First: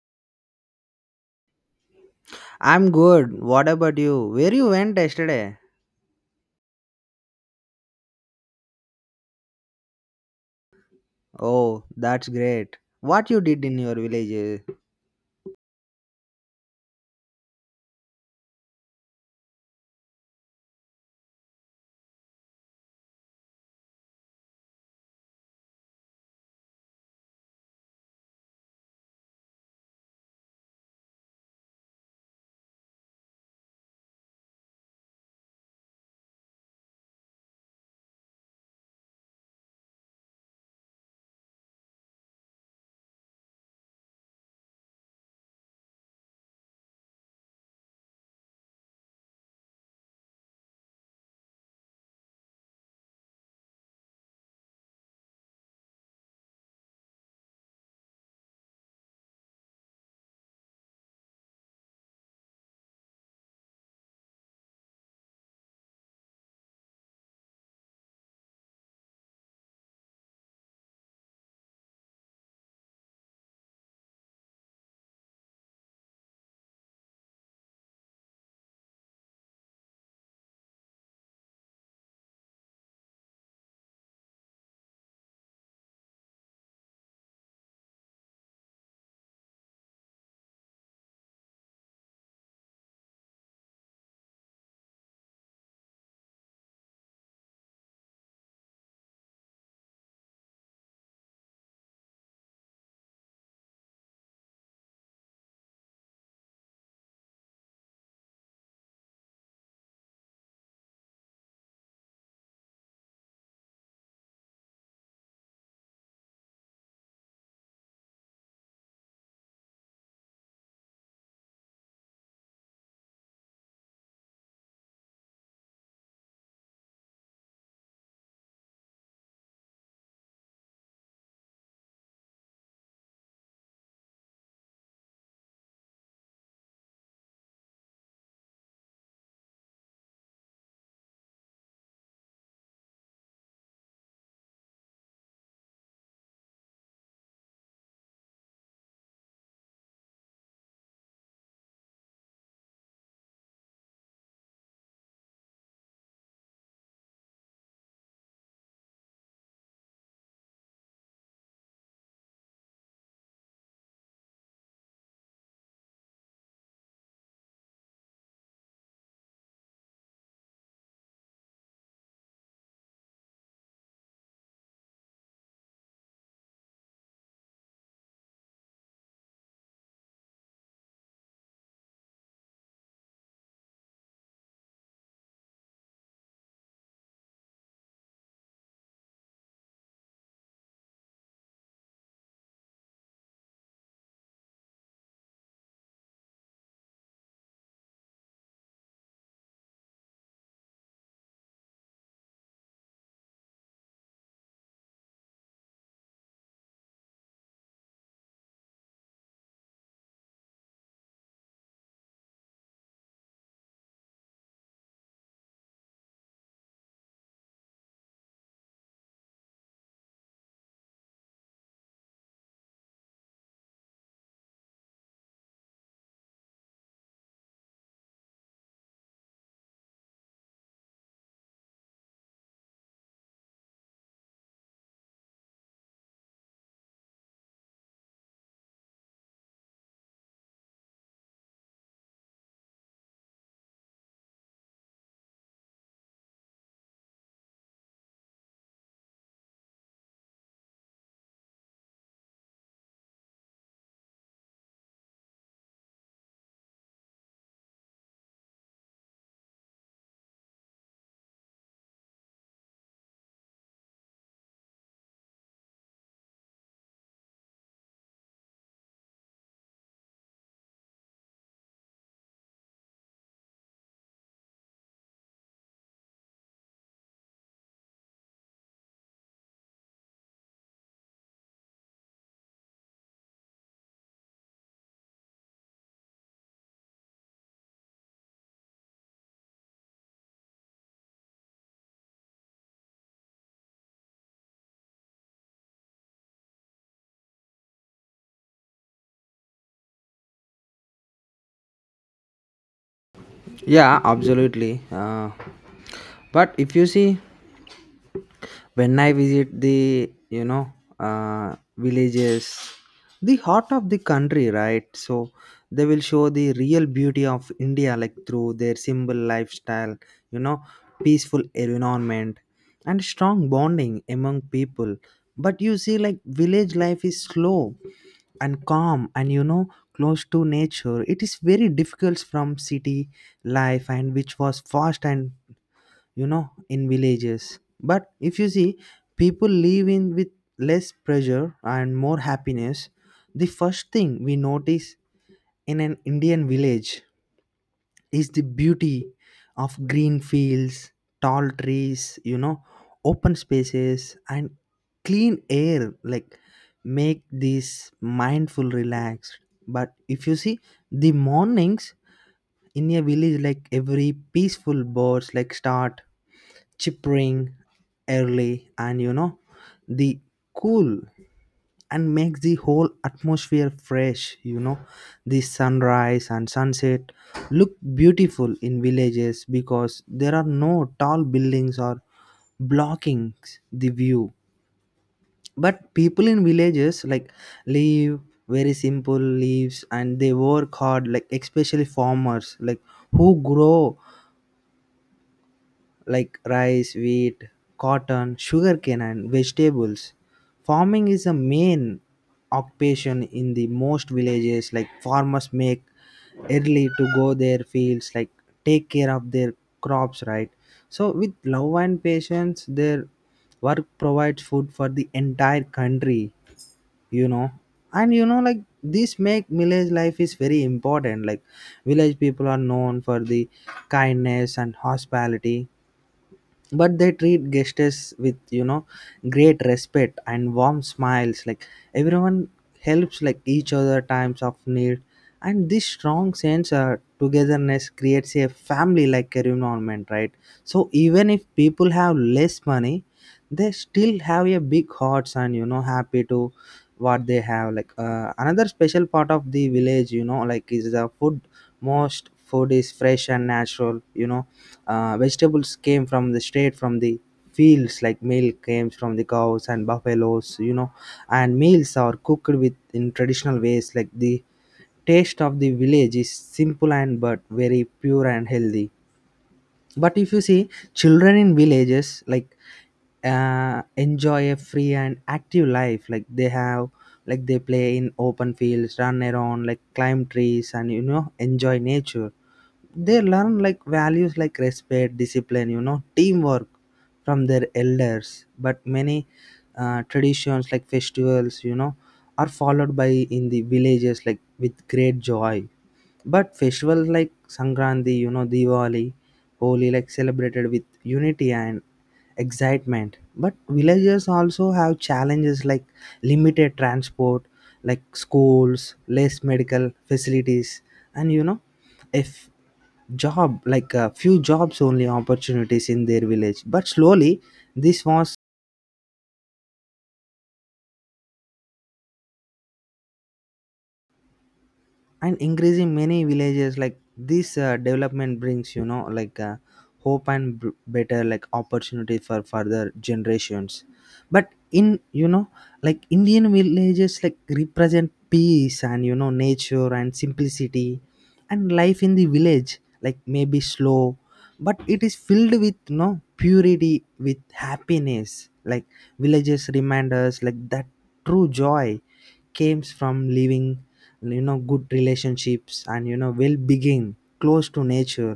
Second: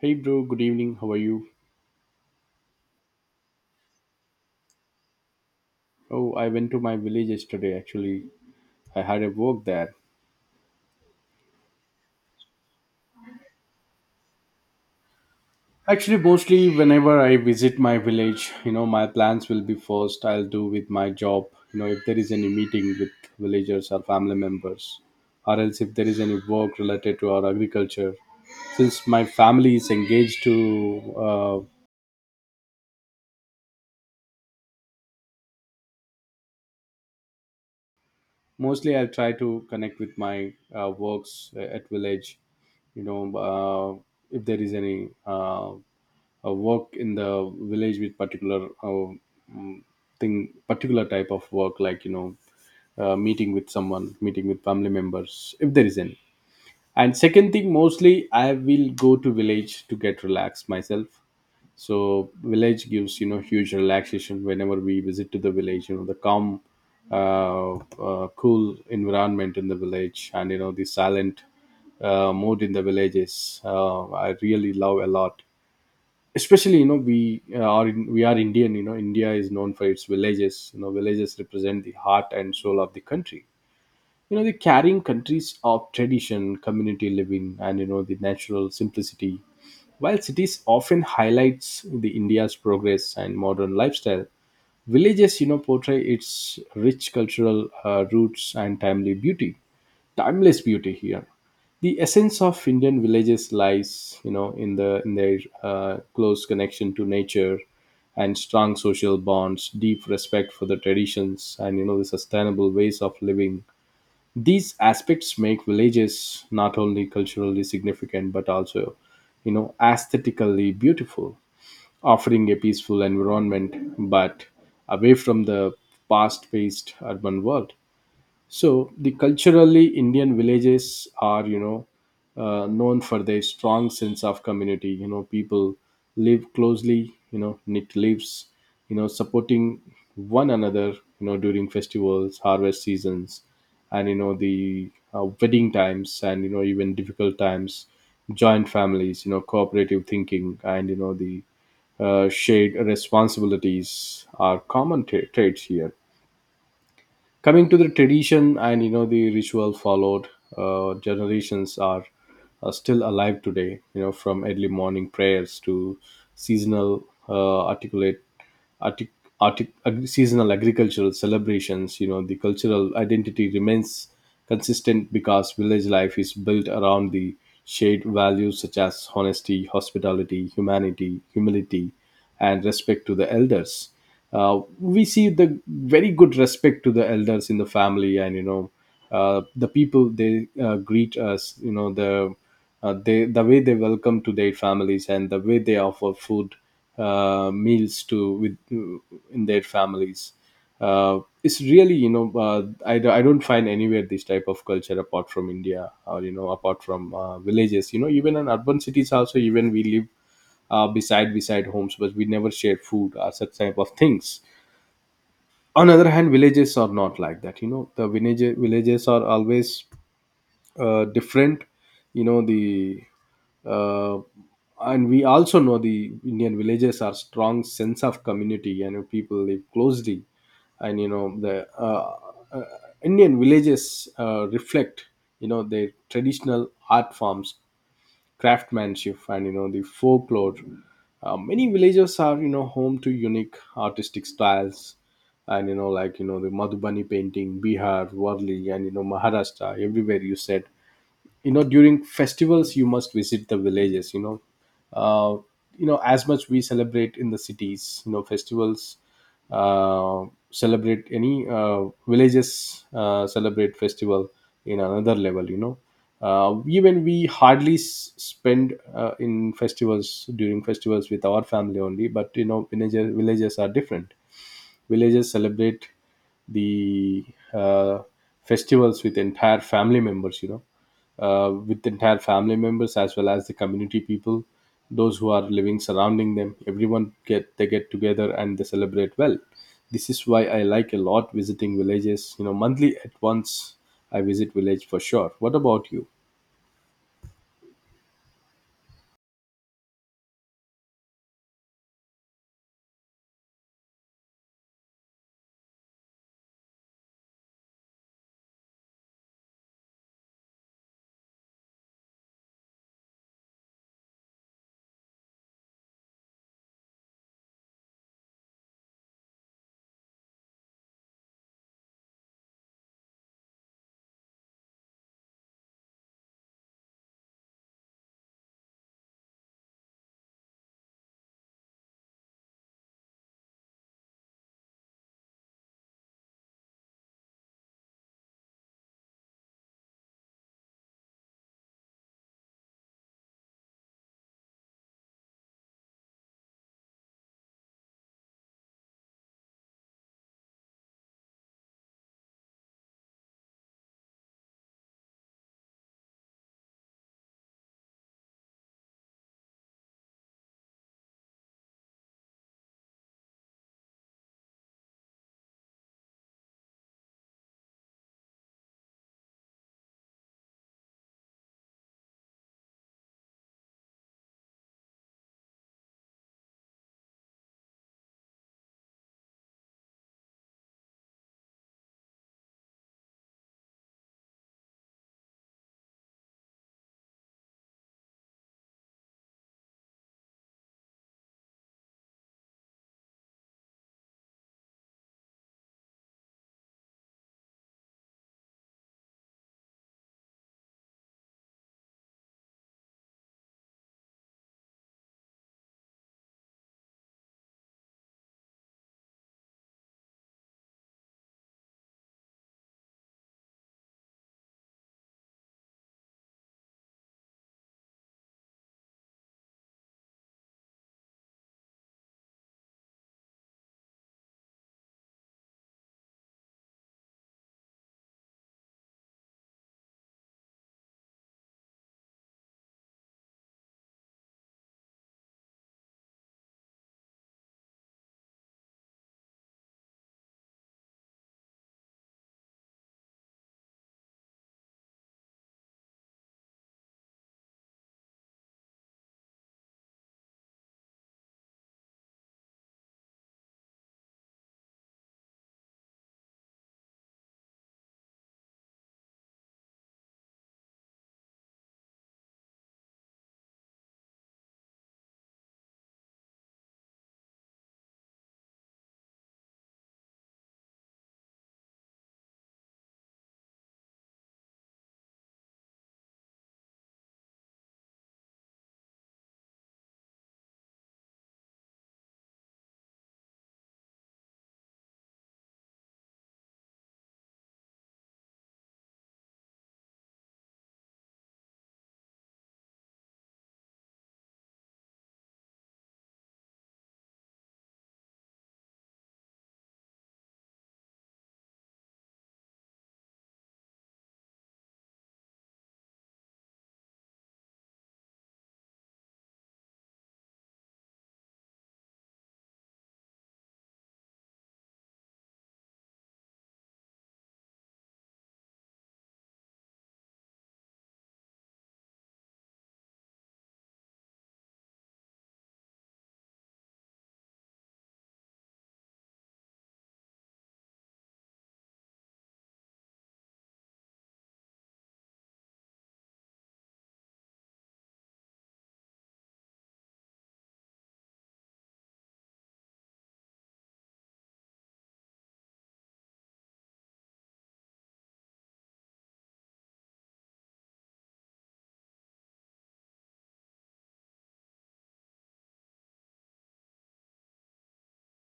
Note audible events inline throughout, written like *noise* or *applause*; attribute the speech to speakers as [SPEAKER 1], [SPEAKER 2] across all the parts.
[SPEAKER 1] Hey bro, good evening. How are you?
[SPEAKER 2] I'm good. What about you? Where you went yesterday?
[SPEAKER 1] Oh, I went to my village yesterday. Actually, I had a work there.
[SPEAKER 2] Oh, that's great. What you did in your village?
[SPEAKER 1] Actually, mostly whenever I visit my village, my plans will be first I'll do with my job. You know, if there is any meeting with villagers or family members, or else if there is any work related to our agriculture. Since my family is engaged to, mostly I'll try to connect with my works at village if there is any work in the village with particular mm, thing, particular type of work, like meeting with someone, meeting with family members if there is any. And second thing, mostly I will go to village to get relaxed myself. So village gives, you know, huge relaxation whenever we visit to the village, you know, the calm uh, cool environment in the village, and you know the silent mode in the villages I really love a lot. Especially, you know, we we are Indian. You know, India is known for its villages. You know, villages represent the heart and soul of the country. You know, they're carrying countries of tradition, community living, and you know the natural simplicity. While cities often highlights the India's progress and modern lifestyle, villages, you know, portray its rich cultural roots and timely beauty timeless beauty here. The essence of Indian villages lies, you know, in their close connection to nature and strong social bonds, deep respect for the traditions, and you know the sustainable ways of living. These aspects make villages not only culturally significant, but also, you know, aesthetically beautiful, offering a peaceful environment but away from the fast-paced urban world. So the culturally Indian villages are, you know, known for their strong sense of community. You know, people live closely, you know, knit lives, you know, supporting one another, you know, during festivals, harvest seasons, and you know the wedding times, and you know even difficult times, joint families, you know, cooperative thinking, and you know the shared responsibilities are common traits here. Coming to the tradition and you know the ritual followed generations are still alive today. You know, from early morning prayers to seasonal articulate artic, artic, ag- seasonal agricultural celebrations, you know the cultural identity remains consistent because village life is built around the shared values such as honesty, hospitality, humanity, humility, and respect to the elders. We see the very good respect to the elders in the family, and you know, the people they greet us. You know, the they, the way they welcome to their families, and the way they offer food, meals to with in their families. It's really, you know, I, I don't find anywhere this type of culture apart from India, or you know apart from villages. You know, even in urban cities also, even we live beside homes, but we never shared food or such type of things. On the other hand, villages are not like that. You know, the villages are always different. You know the uh, and we also know the Indian villages are strong sense of community and people live closely, and you know the uh, Indian villages reflect, you know, their traditional art forms, craftsmanship, and you know the folklore. Uh, many villages are, you know, home to unique artistic styles and you know, like you know the Madhubani painting, Bihar, Warli, and you know Maharashtra, everywhere you said. You know, during festivals you must visit the villages, you know, uh, you know, as much we celebrate in the cities, you know, festivals uh, celebrate any villages celebrate festival in another level. You know, even we hardly spend in festivals during festivals with our family only, but you know villages are different. Villages celebrate the uh, festivals with entire family members, you know, with entire family members as well as the community people, those who are living surrounding them. Everyone get they get together and they celebrate well. This is why I like a lot visiting villages. You know, monthly at once I visit village for sure. What about you?
[SPEAKER 2] Yeah, absolutely. But if you see, when I visit the villages, the heart of the country, right? So they will show the real beauty of India, like through their simple lifestyle, you know, peaceful environment, and strong bonding among people. But you see, like village life is slow and calm, and you know, close to nature. It is very difficult from city life and which was fast, and you know, in villages. But if you see, people live in with less pressure and more happiness. The first thing we notice in an Indian village is the beauty of green fields, tall trees, you know, open spaces, and clean air. Like, make this mindful, relaxed. But if you see the mornings in a village, like every peaceful birds, like start chirping early, and you know, the cool and makes the whole atmosphere fresh. You know, the sunrise and sunset look beautiful in villages because there are no tall buildings or blocking the view. But people in villages like live very simple lives and they work hard, like especially farmers, like who grow like rice, wheat, cotton, sugarcane, and vegetables. Farming is a main occupation in the most villages. Like farmers make early to go their fields, like take care of their crops, right? So with love and patience, their work provides food for the entire country. You know, and you know, like this make village life is very important. Like village people are known for the kindness and hospitality, but they treat guests with, you know, great respect and warm smiles, like everyone helps like each other times of need, and this strong sense of togetherness creates a family like environment, right? So even if people have less money, they still have a big hearts and, you know, happy to what they have. Like another special part of the village, you know, like is the food. Most food is fresh and natural. You know, vegetables came from the straight from the fields, like milk came from the cows and buffaloes, you know, and meals are cooked with in traditional ways. Like the taste of the village is simple and but very pure and healthy. But if you see children in villages, like enjoy a free and active life. Like they have like they play in open fields, run around, like climb trees, and you know, enjoy nature. They learn like values like respect, discipline, you know, teamwork from their elders. But many traditions like festivals, you know, are followed by in the villages like with great joy. But festivals like Sankranti, you know, Diwali, Holi, like celebrated with unity and excitement. But villagers also have challenges like limited transport, like schools, less medical facilities, and you know, if job like a few jobs only opportunities in their village. But slowly, this was and increasing many villages like this development brings, you know, like hope and better like opportunity for further generations. But in, you know, like Indian villages like represent peace and, you know, nature and simplicity, and life in the village like maybe slow, but it is filled with, you know, purity with happiness. Like villages remind us like that true joy comes from living, you know, good relationships and, you know, well being close to nature.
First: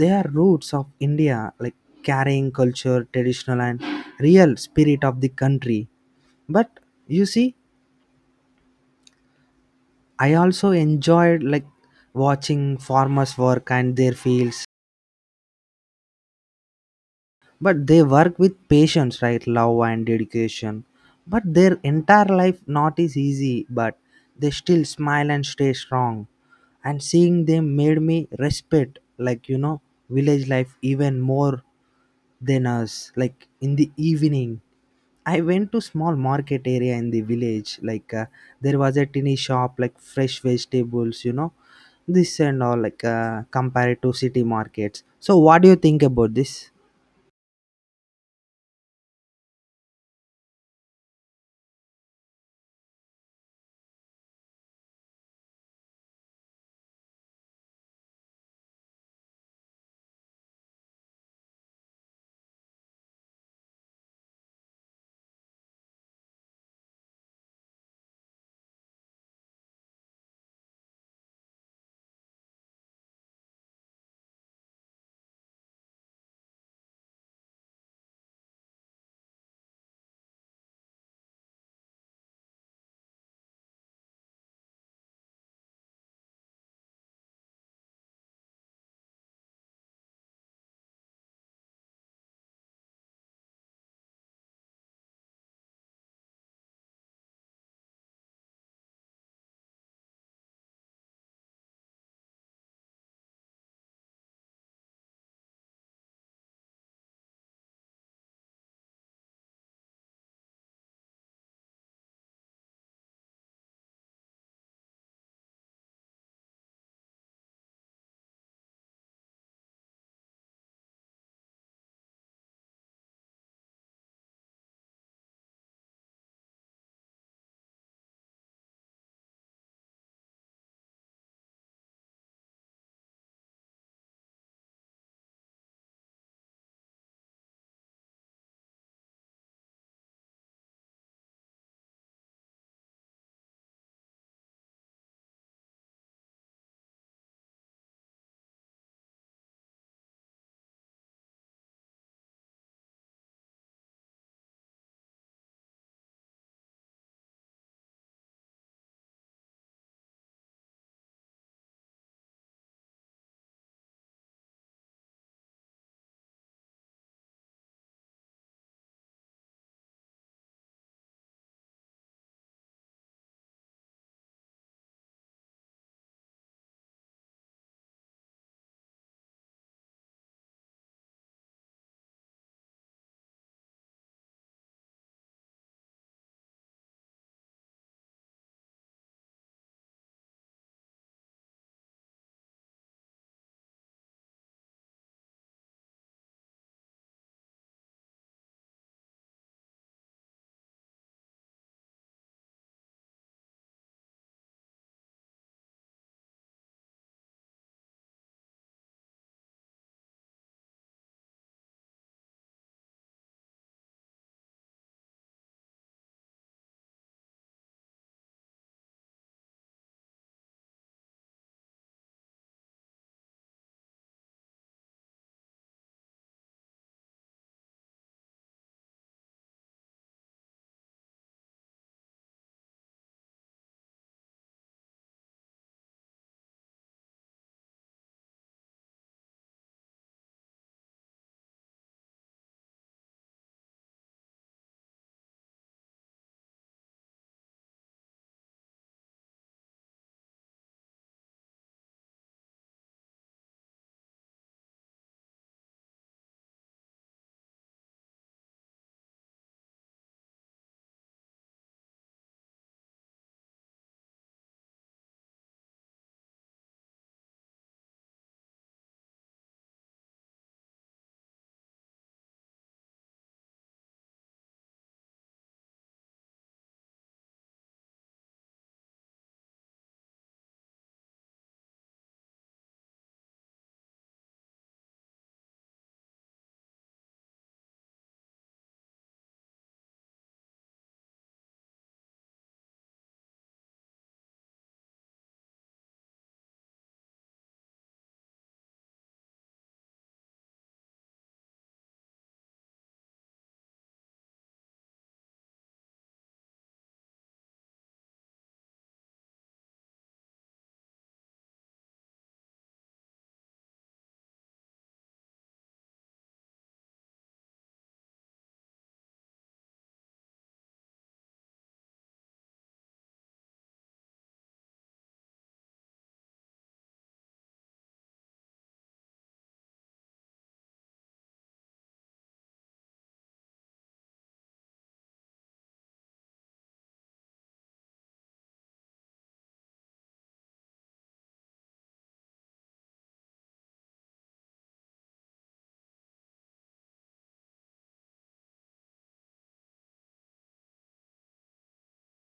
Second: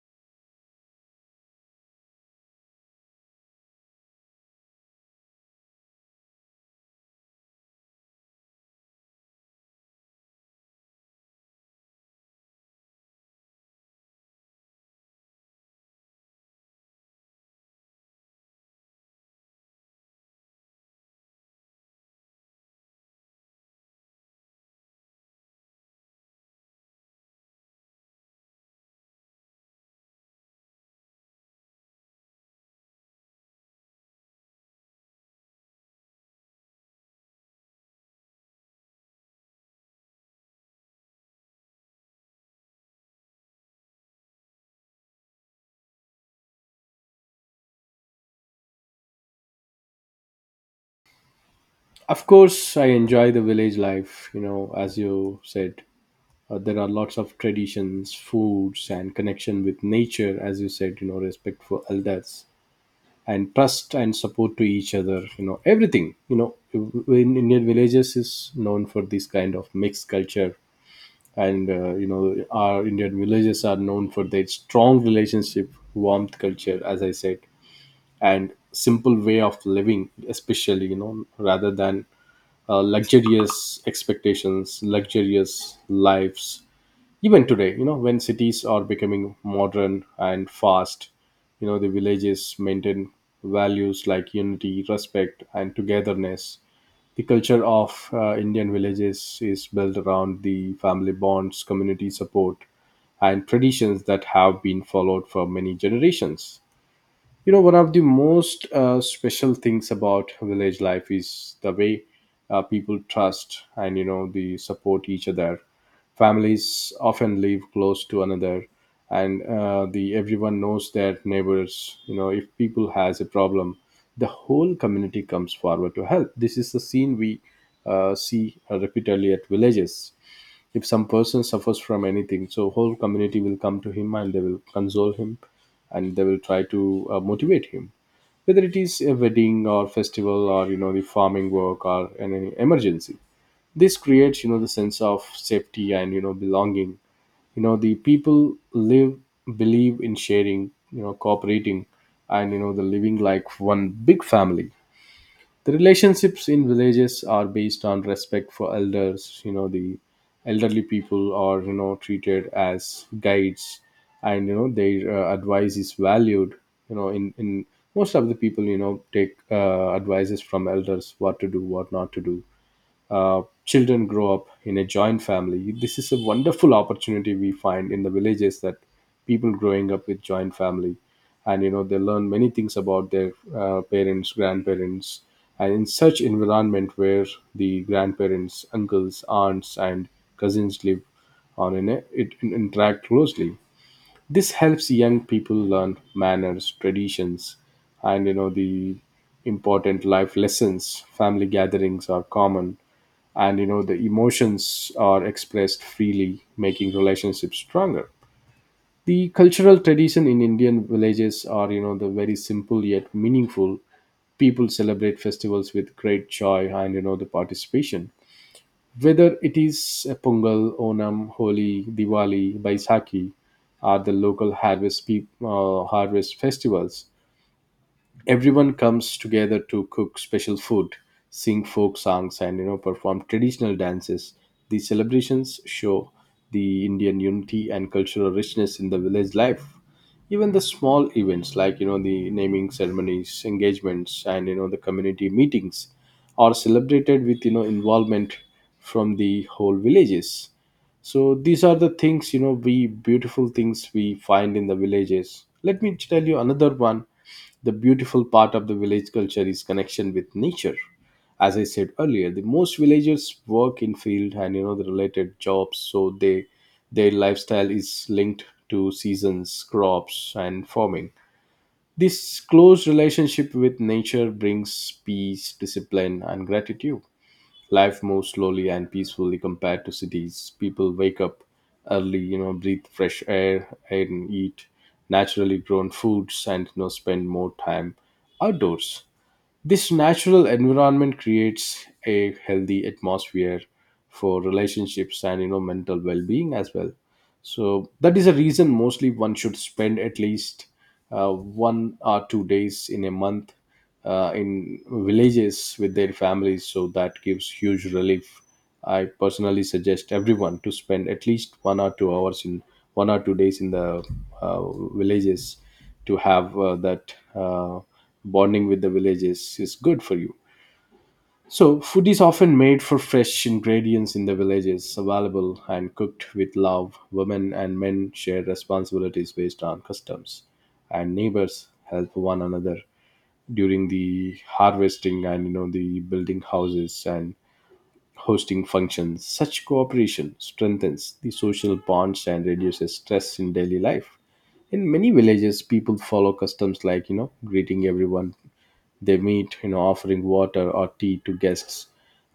[SPEAKER 2] They are roots of India, like carrying culture, traditional, and real spirit of the country. But you see, I also enjoyed like watching farmers work and their fields. But they work with patience, right, love and dedication. But their entire life not is easy, but they still smile and stay strong, and seeing them made me respect, like, you know, village life even more than us. Like in the evening, I went to small market area in the village. Like there was a tiny shop, like fresh vegetables, you know, this and all, like compared to city markets. So, what do you think about this?
[SPEAKER 1] Of course I enjoy the village life. You know, as you said, there are lots of traditions, foods, and connection with nature. As you said, you know, respect for elders, and trust and support to each other. You know, everything, you know, in Indian villages is known for this kind of mixed culture. And you know, our Indian villages are known for their strong relationship, warmth culture, as I said, and simple way of living, especially, you know, rather than luxurious expectations, luxurious lives. Even today, you know, when cities are becoming modern and fast, you know the villages maintain values like unity, respect, and togetherness. The culture of Indian villages is built around the family bonds, community support, and traditions that have been followed for many generations. You know, one of the most special things about village life is the way people trust and, you know, they support each other. Families often live close to another, and the everyone knows their neighbors. You know, if people has a problem, the whole community comes forward to help. This is the scene we see repeatedly at villages. If some person suffers from anything, so whole community will come to him and they will console him, and they will try to motivate him. Whether it is a wedding or festival or you know the farming work or any emergency, this creates, you know, the sense of safety and you know belonging. You know, the people live, believe in sharing, you know, cooperating, and you know the living like one big family. The relationships in villages are based on respect for elders. You know the elderly people are, you know, treated as guides, and you know their advice is valued. You know, in most of the people, you know, take advices from elders, what to do, what not to do. Uh, children grow up in a joint family. This is a wonderful opportunity we find in the villages, that people growing up with joint family, and you know they learn many things about their parents, grandparents, and in such environment where the grandparents, uncles, aunts, and cousins live it interact closely. This helps young people learn manners, traditions, and you know the important life lessons. Family gatherings are common, and you know the emotions are expressed freely, making relationships stronger. The cultural tradition in Indian villages are, you know, the very simple yet meaningful. People celebrate festivals with great joy and you know the participation, whether it is Pongal, Onam, Holi, Diwali, Baisakhi, or the local harvest, harvest festivals. Everyone comes together to cook special food, sing folk songs, and you know perform traditional dances. These celebrations show the Indian unity and cultural richness in the village life. Even the small events like you know the naming ceremonies, engagements, and you know the community meetings are celebrated with you know involvement from the whole villages. So these are the things, you know, we, beautiful things we find in the villages. Let me tell you another one. The beautiful part of the village culture is connection with nature. As I said earlier, the most villagers work in field and you know the related jobs, so they, their lifestyle is linked to seasons, crops, and farming. This close relationship with nature brings peace, discipline, and gratitude. Life moves slowly and peacefully compared to cities. People wake up early, you know, breathe fresh air and eat naturally grown foods, and you know spend more time outdoors. This natural environment creates a healthy atmosphere for relationships and you know mental well-being as well. So that is a reason mostly one should spend at least 1 or 2 days in a month in villages with their families. So that gives huge relief. I personally suggest everyone to spend at least 1 or 2 hours in 1 or 2 days in the villages to have that bonding with the villages is good for you. So, food is often made for fresh ingredients in the villages, available and cooked with love. Women and men share responsibilities based on customs, and neighbors help one another during the harvesting, and you know the building houses and hosting functions. Such cooperation strengthens the social bonds and reduces stress in daily life. In many villages, people follow customs like you know greeting everyone they meet, you know, offering water or tea to guests,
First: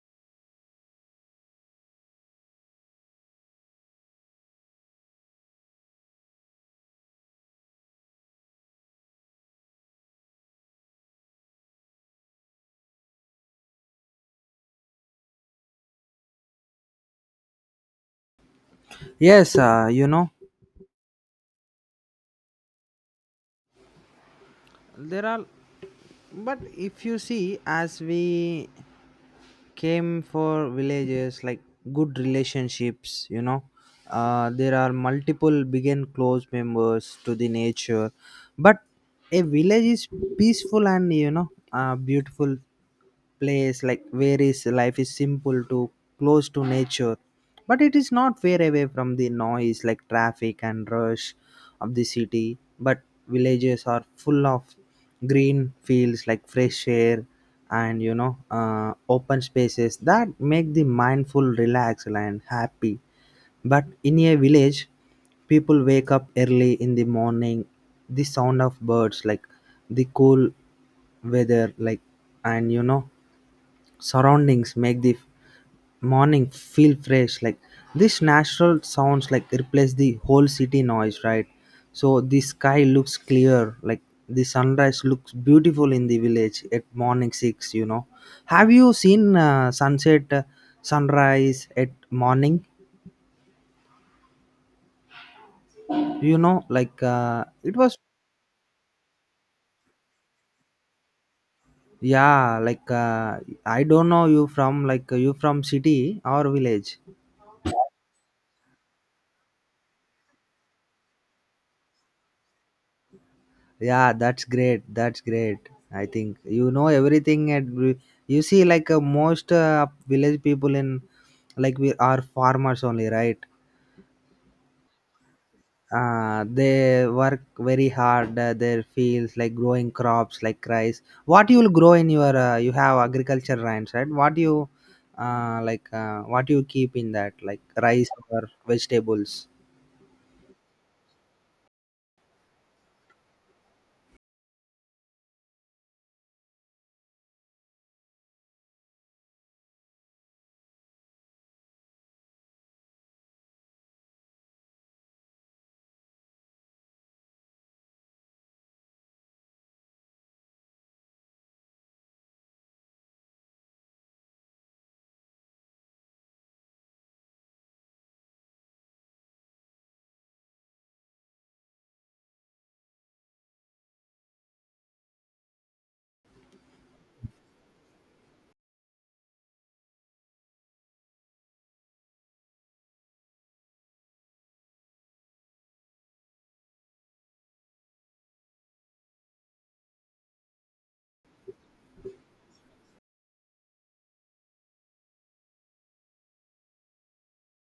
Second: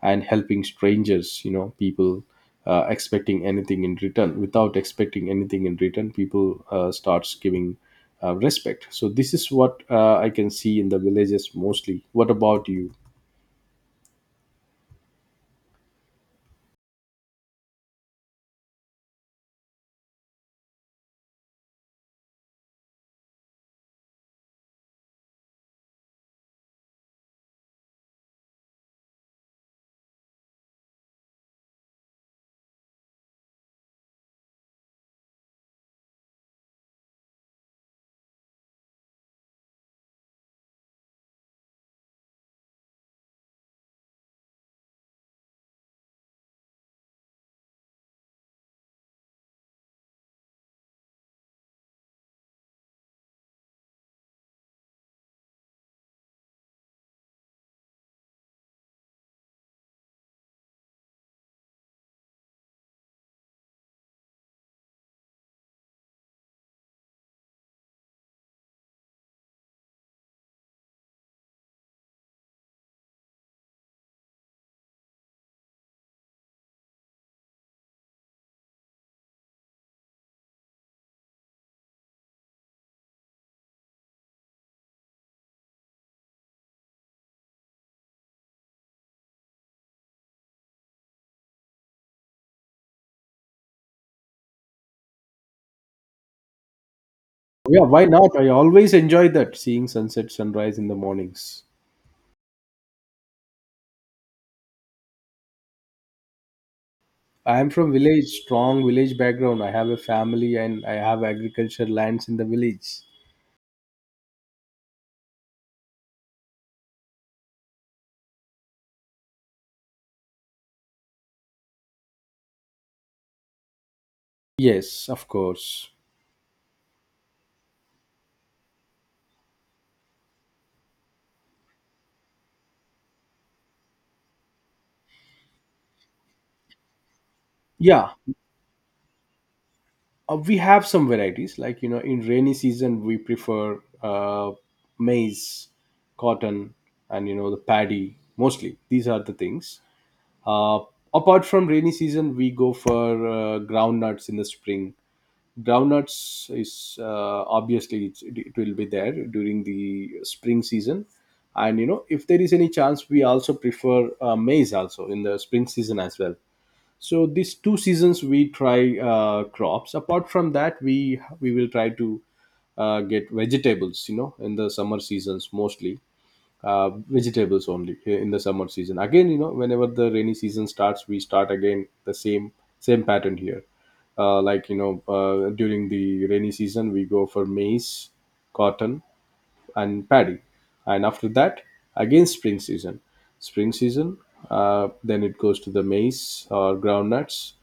[SPEAKER 1] and helping strangers. You know, people expecting anything in return. Without expecting anything in return, people starts giving respect. So this is what I can see in the villages mostly. What about you?
[SPEAKER 2] Yes, you know, there are, but if you see, as we came for villages like good relationships, you know, there are multiple big and close members to the nature. But a village is peaceful and, you know, beautiful place like where is life is simple to close to nature. But it is not far away from the noise like traffic and rush of the city. But villages are full of green feels like fresh air and, you know, open spaces that make the mindful, relaxed and happy. But in a village, people wake up early in the morning. The sound of birds like the cool weather like, and you know, surroundings make the morning feel fresh, like this natural sounds like replace the whole city noise, right? So the sky looks clear, like the sunrise looks beautiful in the village at morning 6, you know. Have you seen sunset sunrise at morning, you know, like it
[SPEAKER 1] Yeah,
[SPEAKER 2] was?
[SPEAKER 1] why not? I always enjoy that seeing sunset, sunrise in the mornings.
[SPEAKER 2] Yeah, like I don't know you from, like you from city or village?
[SPEAKER 1] I am from village, strong village background. I have a family and I have agriculture lands in the village.
[SPEAKER 2] Yeah, that's great. That's great. I think you know everything, and you see, like most village people in like we are farmers only, right?
[SPEAKER 1] Yes, of course.
[SPEAKER 2] They work very hard. Their fields, like growing crops, like rice. What you will grow in your you have agriculture lands, right? What you like? What you keep in that, like rice
[SPEAKER 1] Yeah,
[SPEAKER 2] or vegetables?
[SPEAKER 1] we have some varieties. Like you know, in rainy season, we prefer maize, cotton, and you know the paddy mostly. These are the things. Uh, Apart from rainy season, we go for groundnuts in the spring. Groundnuts is obviously it will be there during the spring season. And you know, if there is any chance, we also prefer maize also in the spring season as well. So these two seasons we try crops. Apart from that, we will try to get vegetables, you know, in the summer seasons mostly. Vegetables only in the summer season. Again, you know, whenever the rainy season starts, we start again the same pattern here. Like you know, during the rainy season, we go for maize, cotton, and paddy. And after that, again spring season. Spring season, then it goes to the maize or groundnuts.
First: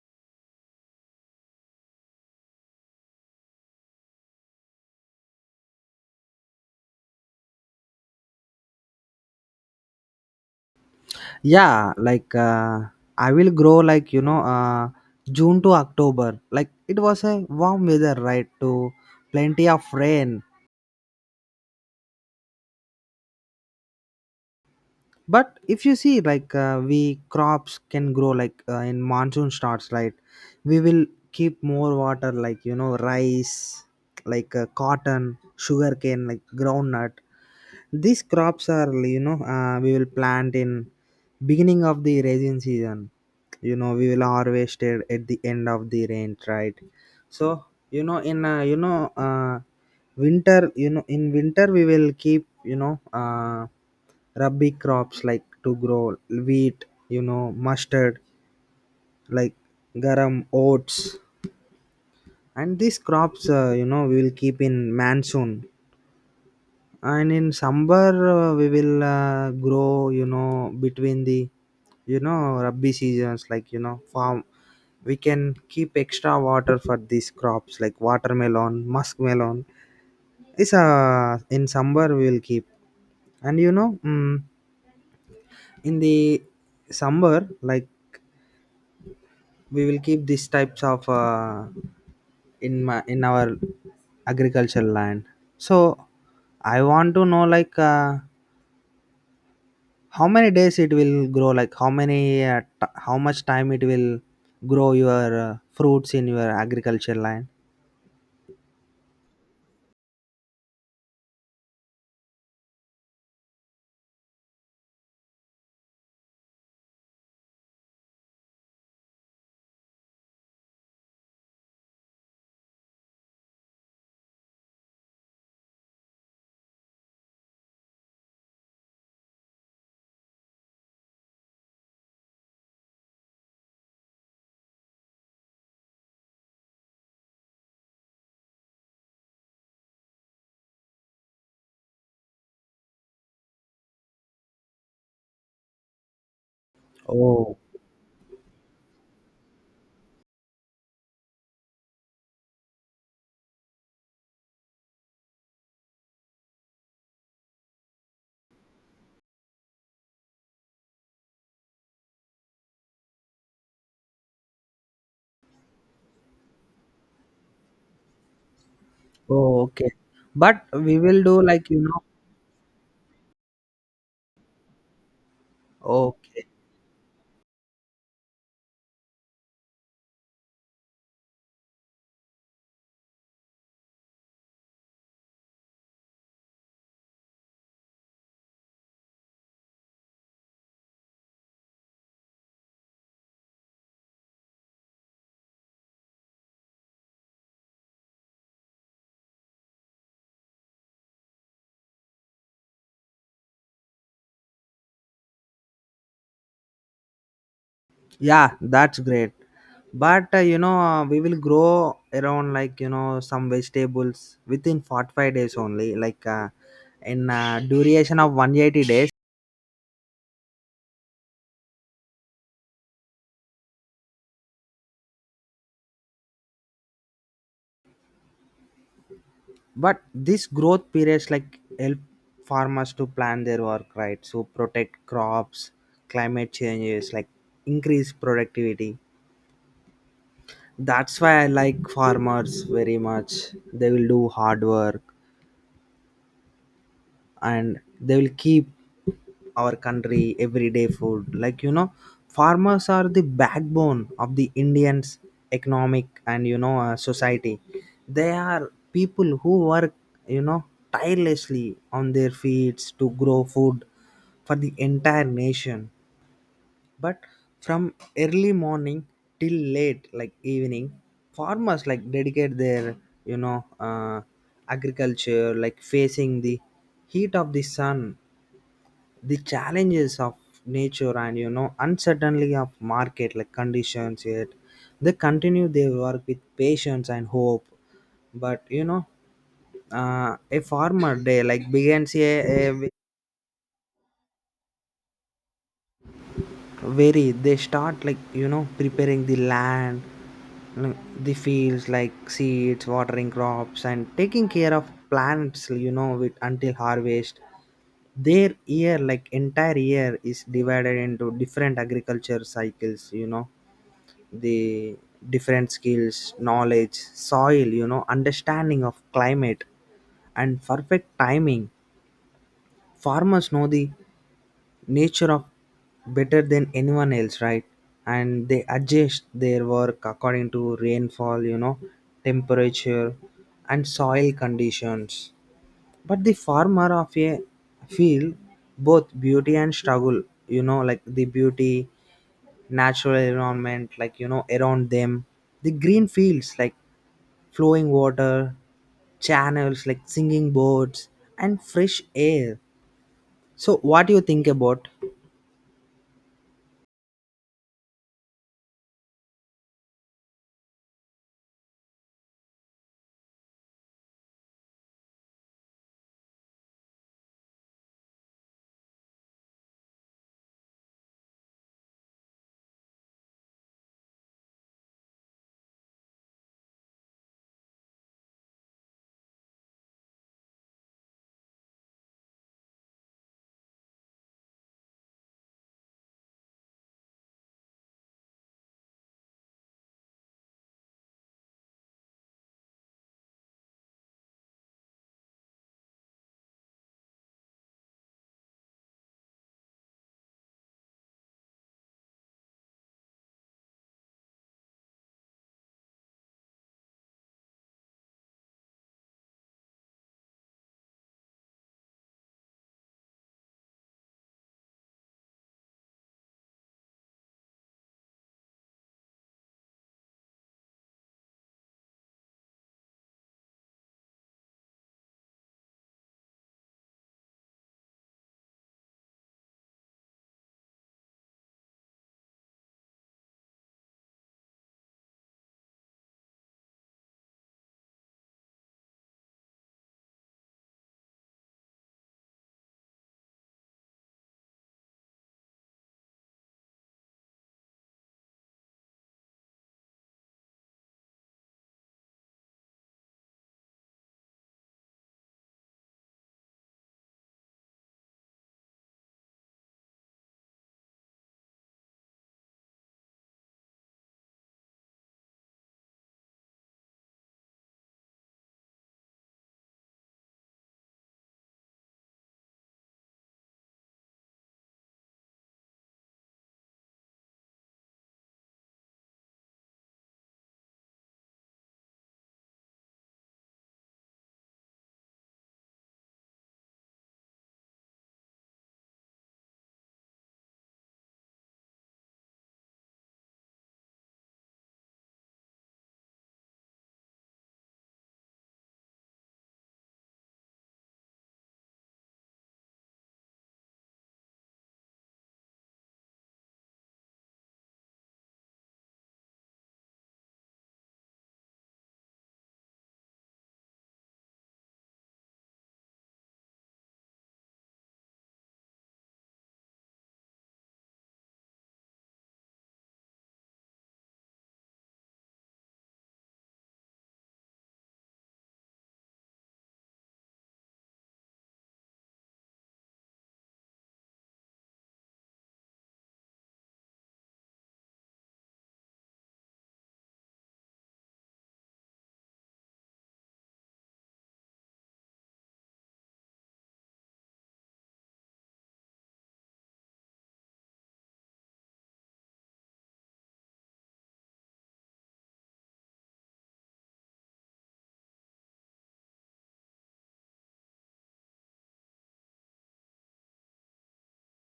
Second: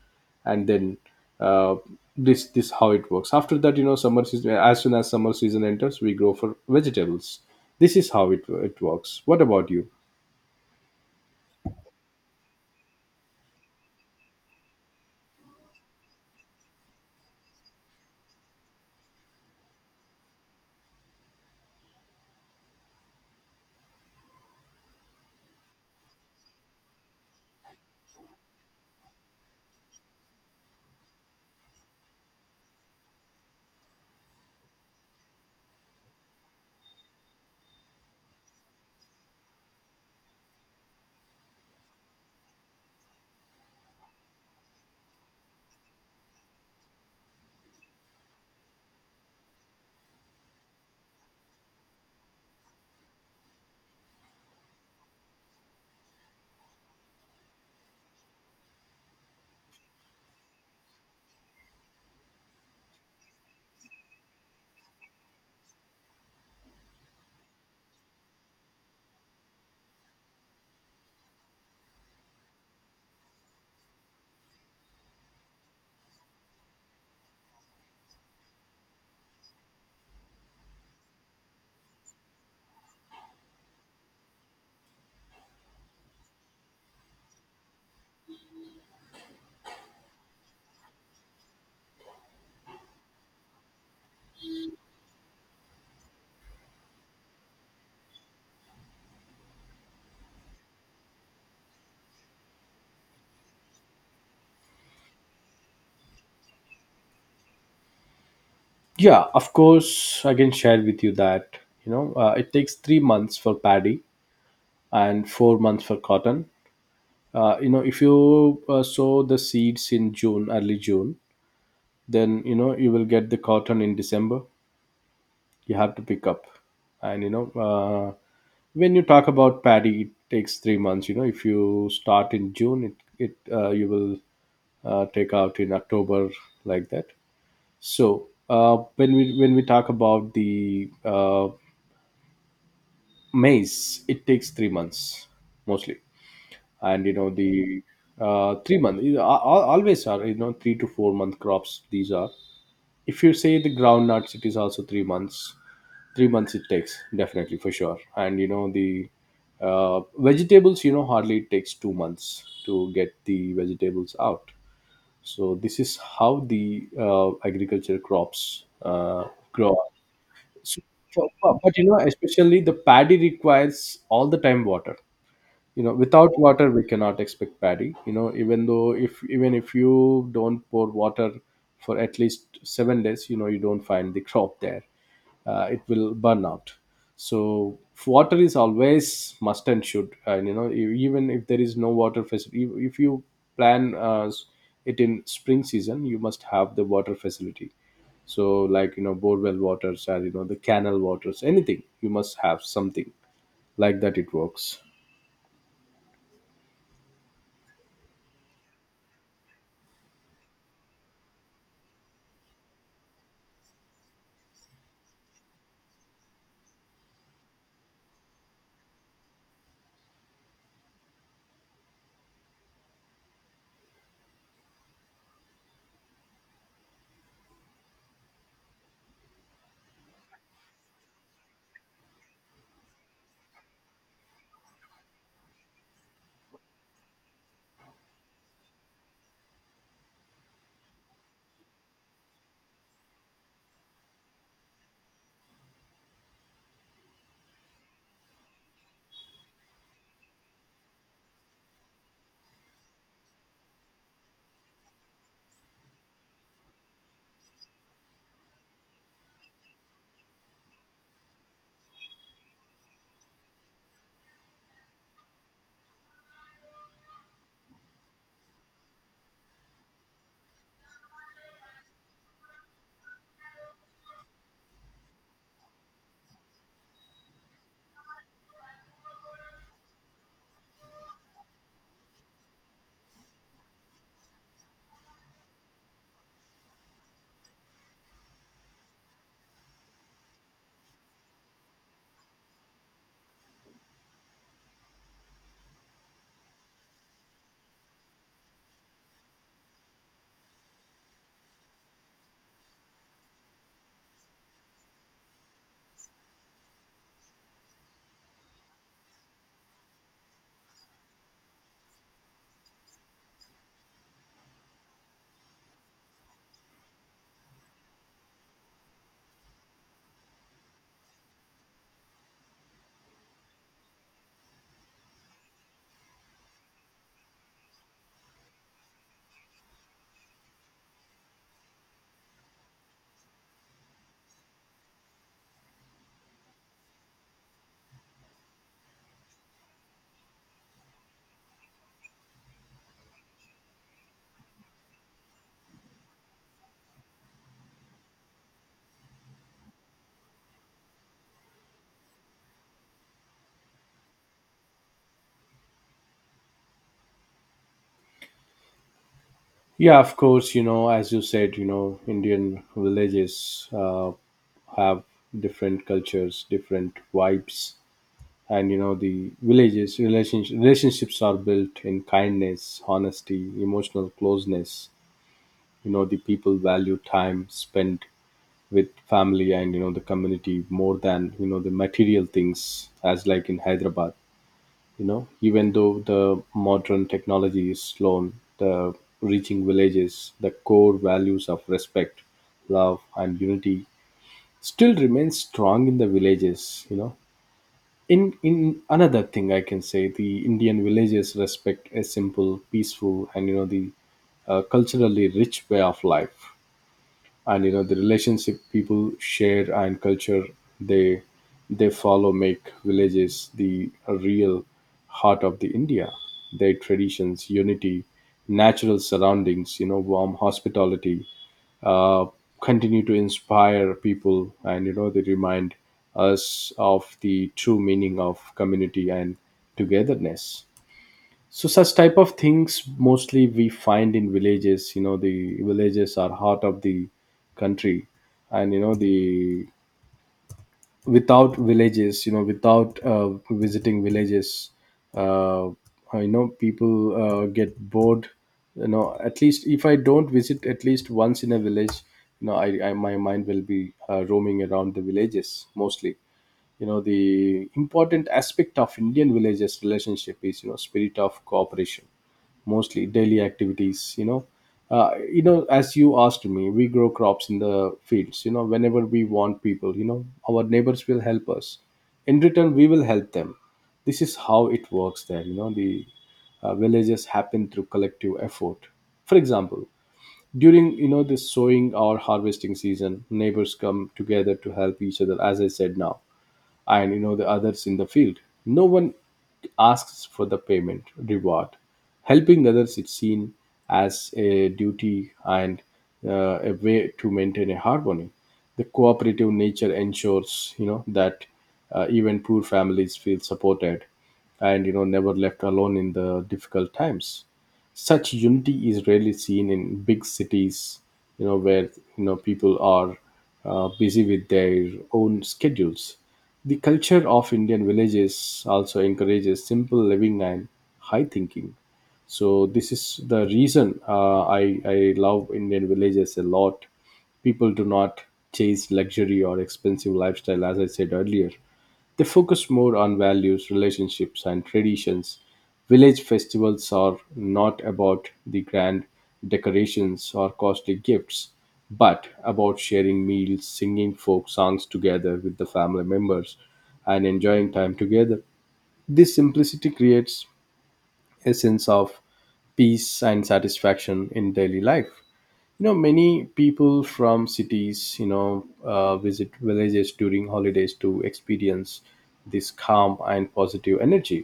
[SPEAKER 1] And then, uh, this how it works. After that, you know, summer season. As soon as summer season enters, we go for vegetables. This is how it works. What about you?
[SPEAKER 2] Yeah, like I will grow, like you know, june to october, like it was a warm weather, right, to plenty of rain. But if you see, like we crops can grow, like in monsoon starts, right? We will keep more water, like you know, rice, like cotton, sugarcane, like groundnut. These crops are, you know, we will plant in beginning of the rain season. You know, we will harvest it at the end of the rain, right? So you know, in winter, you know, in winter we will keep, you know, rubby crops like to grow wheat, you know, mustard, like garam, oats, and these crops you know, we will keep in monsoon. And in summer, we will grow, you know, between the, you know, rabbi seasons, like, you know, farm. We can keep extra water for these crops like watermelon, muskmelon. It's in summer we will keep. And you know, in the summer, like we will keep these types of in my in our agricultural land. So I want to know like. How many days it will grow, like how many how much time it will grow your fruits in your agriculture land?
[SPEAKER 1] Yeah, of course, I can share with you that, you know, it takes 3 months for paddy and 4 months for cotton. Uh, you know, if you sow the seeds in June, early June, then you know you will get the cotton in December. You have to pick up. And you know, when you talk about paddy, it takes 3 months. You know, if you start in June, it you will take out in October. Like that. So when we talk about the maize, it takes 3 months mostly. And you know
[SPEAKER 2] Oh.
[SPEAKER 1] the 3 month, always are, you know, 3 to 4 month crops, these are. If you say the groundnuts, it is also 3 months. 3 months it takes, definitely, for sure. And you know the uh, vegetables, you know, hardly it takes 2 months to get the vegetables out. So this is how the agriculture crops
[SPEAKER 2] Oh,
[SPEAKER 1] grow.
[SPEAKER 2] okay. But
[SPEAKER 1] So,
[SPEAKER 2] we will do like
[SPEAKER 1] but
[SPEAKER 2] you
[SPEAKER 1] you know,
[SPEAKER 2] know.
[SPEAKER 1] especially the paddy requires all the time water. You know, without
[SPEAKER 2] Okay.
[SPEAKER 1] water we cannot expect paddy. You know, even though if even if you don't pour water for at least 7 days, you know, you don't find the *laughs* crop there. It will burn out. So water is always must and should. And you know, even if there is no water facility, if you plan it in spring season, you must have the water facility. So, like you know, borewell waters, or you know, the canal waters, anything, you must have something like that, it works.
[SPEAKER 2] Yeah, that's great. But you know, we will grow around, like you know, some vegetables within 45 days only, like in duration of 180 days. But this growth periods like help farmers to plan their work, right, so protect crops, climate changes, like increase productivity. That's why I like farmers very much. They will do hard work, and they will keep our country everyday food, like you know, farmers are the backbone of the Indians economic and, you know, society. They are people who work, you know, tirelessly on their feet to grow food for the entire nation. But from early morning till late like evening, farmers like dedicate their, you know, agriculture, like facing the heat of the sun, the challenges of nature, and you know, uncertainty of market, like conditions. Yet they continue their work with patience and hope. But you know, a farmer day like begins a very they start, like you know, preparing the land, like, the fields, like seeds, watering crops, and taking care of plants, you know, with until harvest. Their year like entire year is divided into different agriculture cycles, you know, the different skills, knowledge, soil, you know, understanding of climate and perfect timing. Farmers know the nature of better than anyone else, right? And they adjust their work according to rainfall, you know, temperature, and soil conditions. But the farmer of a field, both beauty and struggle, you know, like the beauty natural environment, like you know, around them, the green fields like flowing water channels, like singing birds and fresh air. So, what do you think about?
[SPEAKER 1] Yeah, of course, you know, as you said, you know, Indian villages have different cultures, different vibes, and you know, the villages relationships are built in kindness, honesty, emotional closeness. You know, the people value time spent with family and, you know, the community more than, you know, the material things, as like in Hyderabad. You know, even though the modern technology is slow, the reaching villages, the core values of respect, love, and unity still remain strong in the villages, you know. In another thing I can say, the Indian villages respect a simple, peaceful, and you know the culturally rich way of life. And you know, the relationship people share and culture they they follow make villages the real heart of the India. Their traditions, unity, natural surroundings, you know, warm hospitality, uh, continue to inspire people. And you know, they remind us of the true meaning of community and togetherness. So such type of things mostly we find in villages, you know. The villages are heart of the country. And you know, the without villages, you know, without visiting villages, uh, uh, you know, people get bored. You know, at least if I don't visit at least once in a village, you know, I, my mind will be roaming around the villages mostly. You know, the important aspect of Indian villages relationship is, you know, spirit of cooperation. Mostly daily activities, you know, you know, as you asked me, we grow crops in the fields. You know, whenever we want people, you know, our neighbors will help us. In return, we will help them. This is how it works there. You know, the villages happen through collective effort. For example, during, you know, this sowing or harvesting season, neighbors come together to help each other, as I said now. And you know, the others in the field, no one asks for the payment reward. Helping others is seen as a duty and a way to maintain a harmony. The cooperative nature ensures, you know, that even poor families feel supported, and you know, never left alone in the difficult times. Such unity is rarely seen in big cities, you know, where, you know, people are busy with their own schedules. The culture of Indian villages also encourages simple living and high thinking. So this is the reason I love Indian villages a lot. People do not chase luxury or expensive lifestyle, as I said earlier. They focus more on values, relationships, and traditions. Village festivals are not about the grand decorations or costly gifts, but about sharing meals, singing folk songs together with the family members, and enjoying time together. This simplicity creates a sense of peace and satisfaction in daily life. You know, many people from cities, you know, visit villages during holidays to experience this calm and positive energy.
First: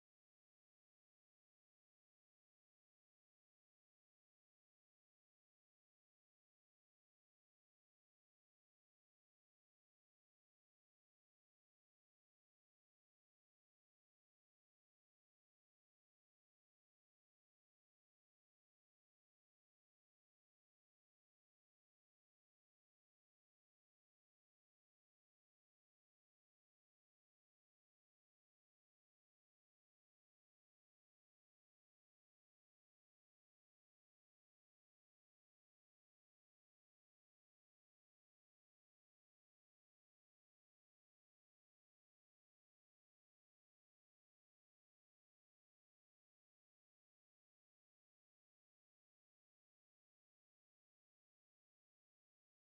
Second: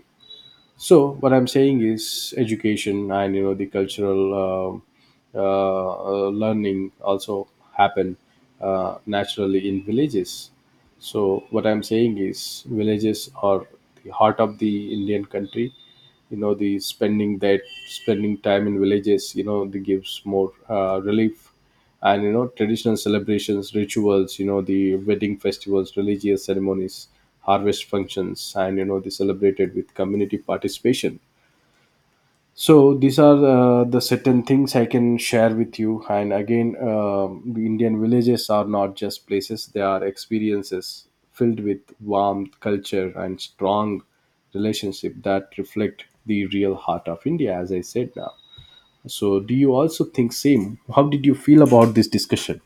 [SPEAKER 1] So what I'm saying is, education and you know the cultural learning also happen naturally in villages. So what I'm saying is, villages are the heart of the Indian country. You know, the spending time in villages, you know, the gives more relief. And you know, traditional celebrations, rituals, you know, the wedding festivals, religious ceremonies, harvest functions, and you know, they celebrated with community participation. So these are the certain things I can share with you. And again, the Indian villages are not just places; they are experiences filled with warmth, culture, and strong relationship that reflect the real heart of India, as I said now. So, do you also think same? How did you feel about this discussion?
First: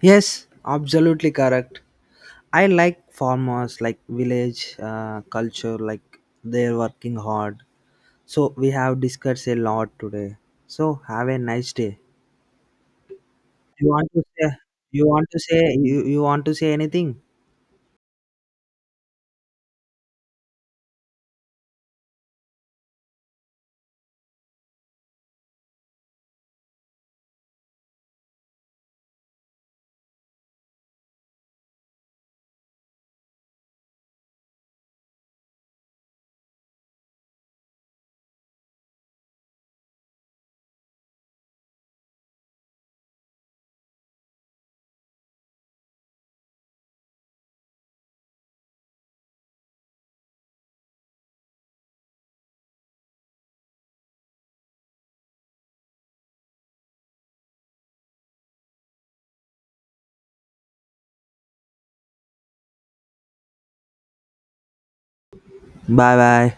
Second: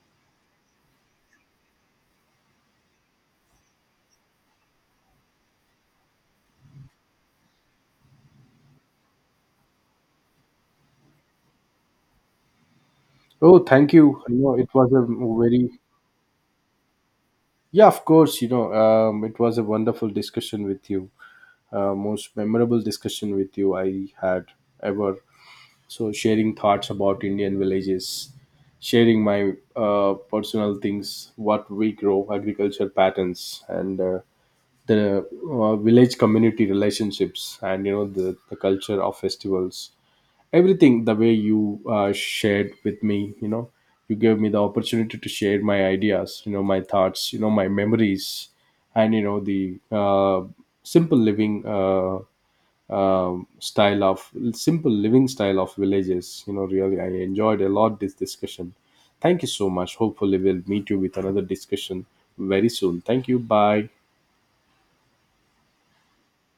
[SPEAKER 2] Yes, absolutely correct. I like farmers, like village culture, like they're working hard. So, we have discussed a lot today. So, have a nice day.
[SPEAKER 1] Oh,
[SPEAKER 2] You
[SPEAKER 1] thank
[SPEAKER 2] want
[SPEAKER 1] you.
[SPEAKER 2] to
[SPEAKER 1] You
[SPEAKER 2] say?
[SPEAKER 1] know, it was a very
[SPEAKER 2] You want to say anything?
[SPEAKER 1] yeah, of course. You know, it was a wonderful discussion with you. Most memorable discussion with you I had ever. So sharing thoughts about Indian villages, sharing my personal things, what we grow, agriculture patterns, and the village community relationships, and you know the culture of festivals, everything the way you shared with me. You know, you gave me the opportunity to share my ideas, you know, my thoughts, you know, my memories, and you know the simple living style of simple living style of villages. You know, really I enjoyed a lot this discussion. Thank you so much. Hopefully we'll meet you with another discussion very soon. Thank you, bye.
[SPEAKER 2] Bye bye.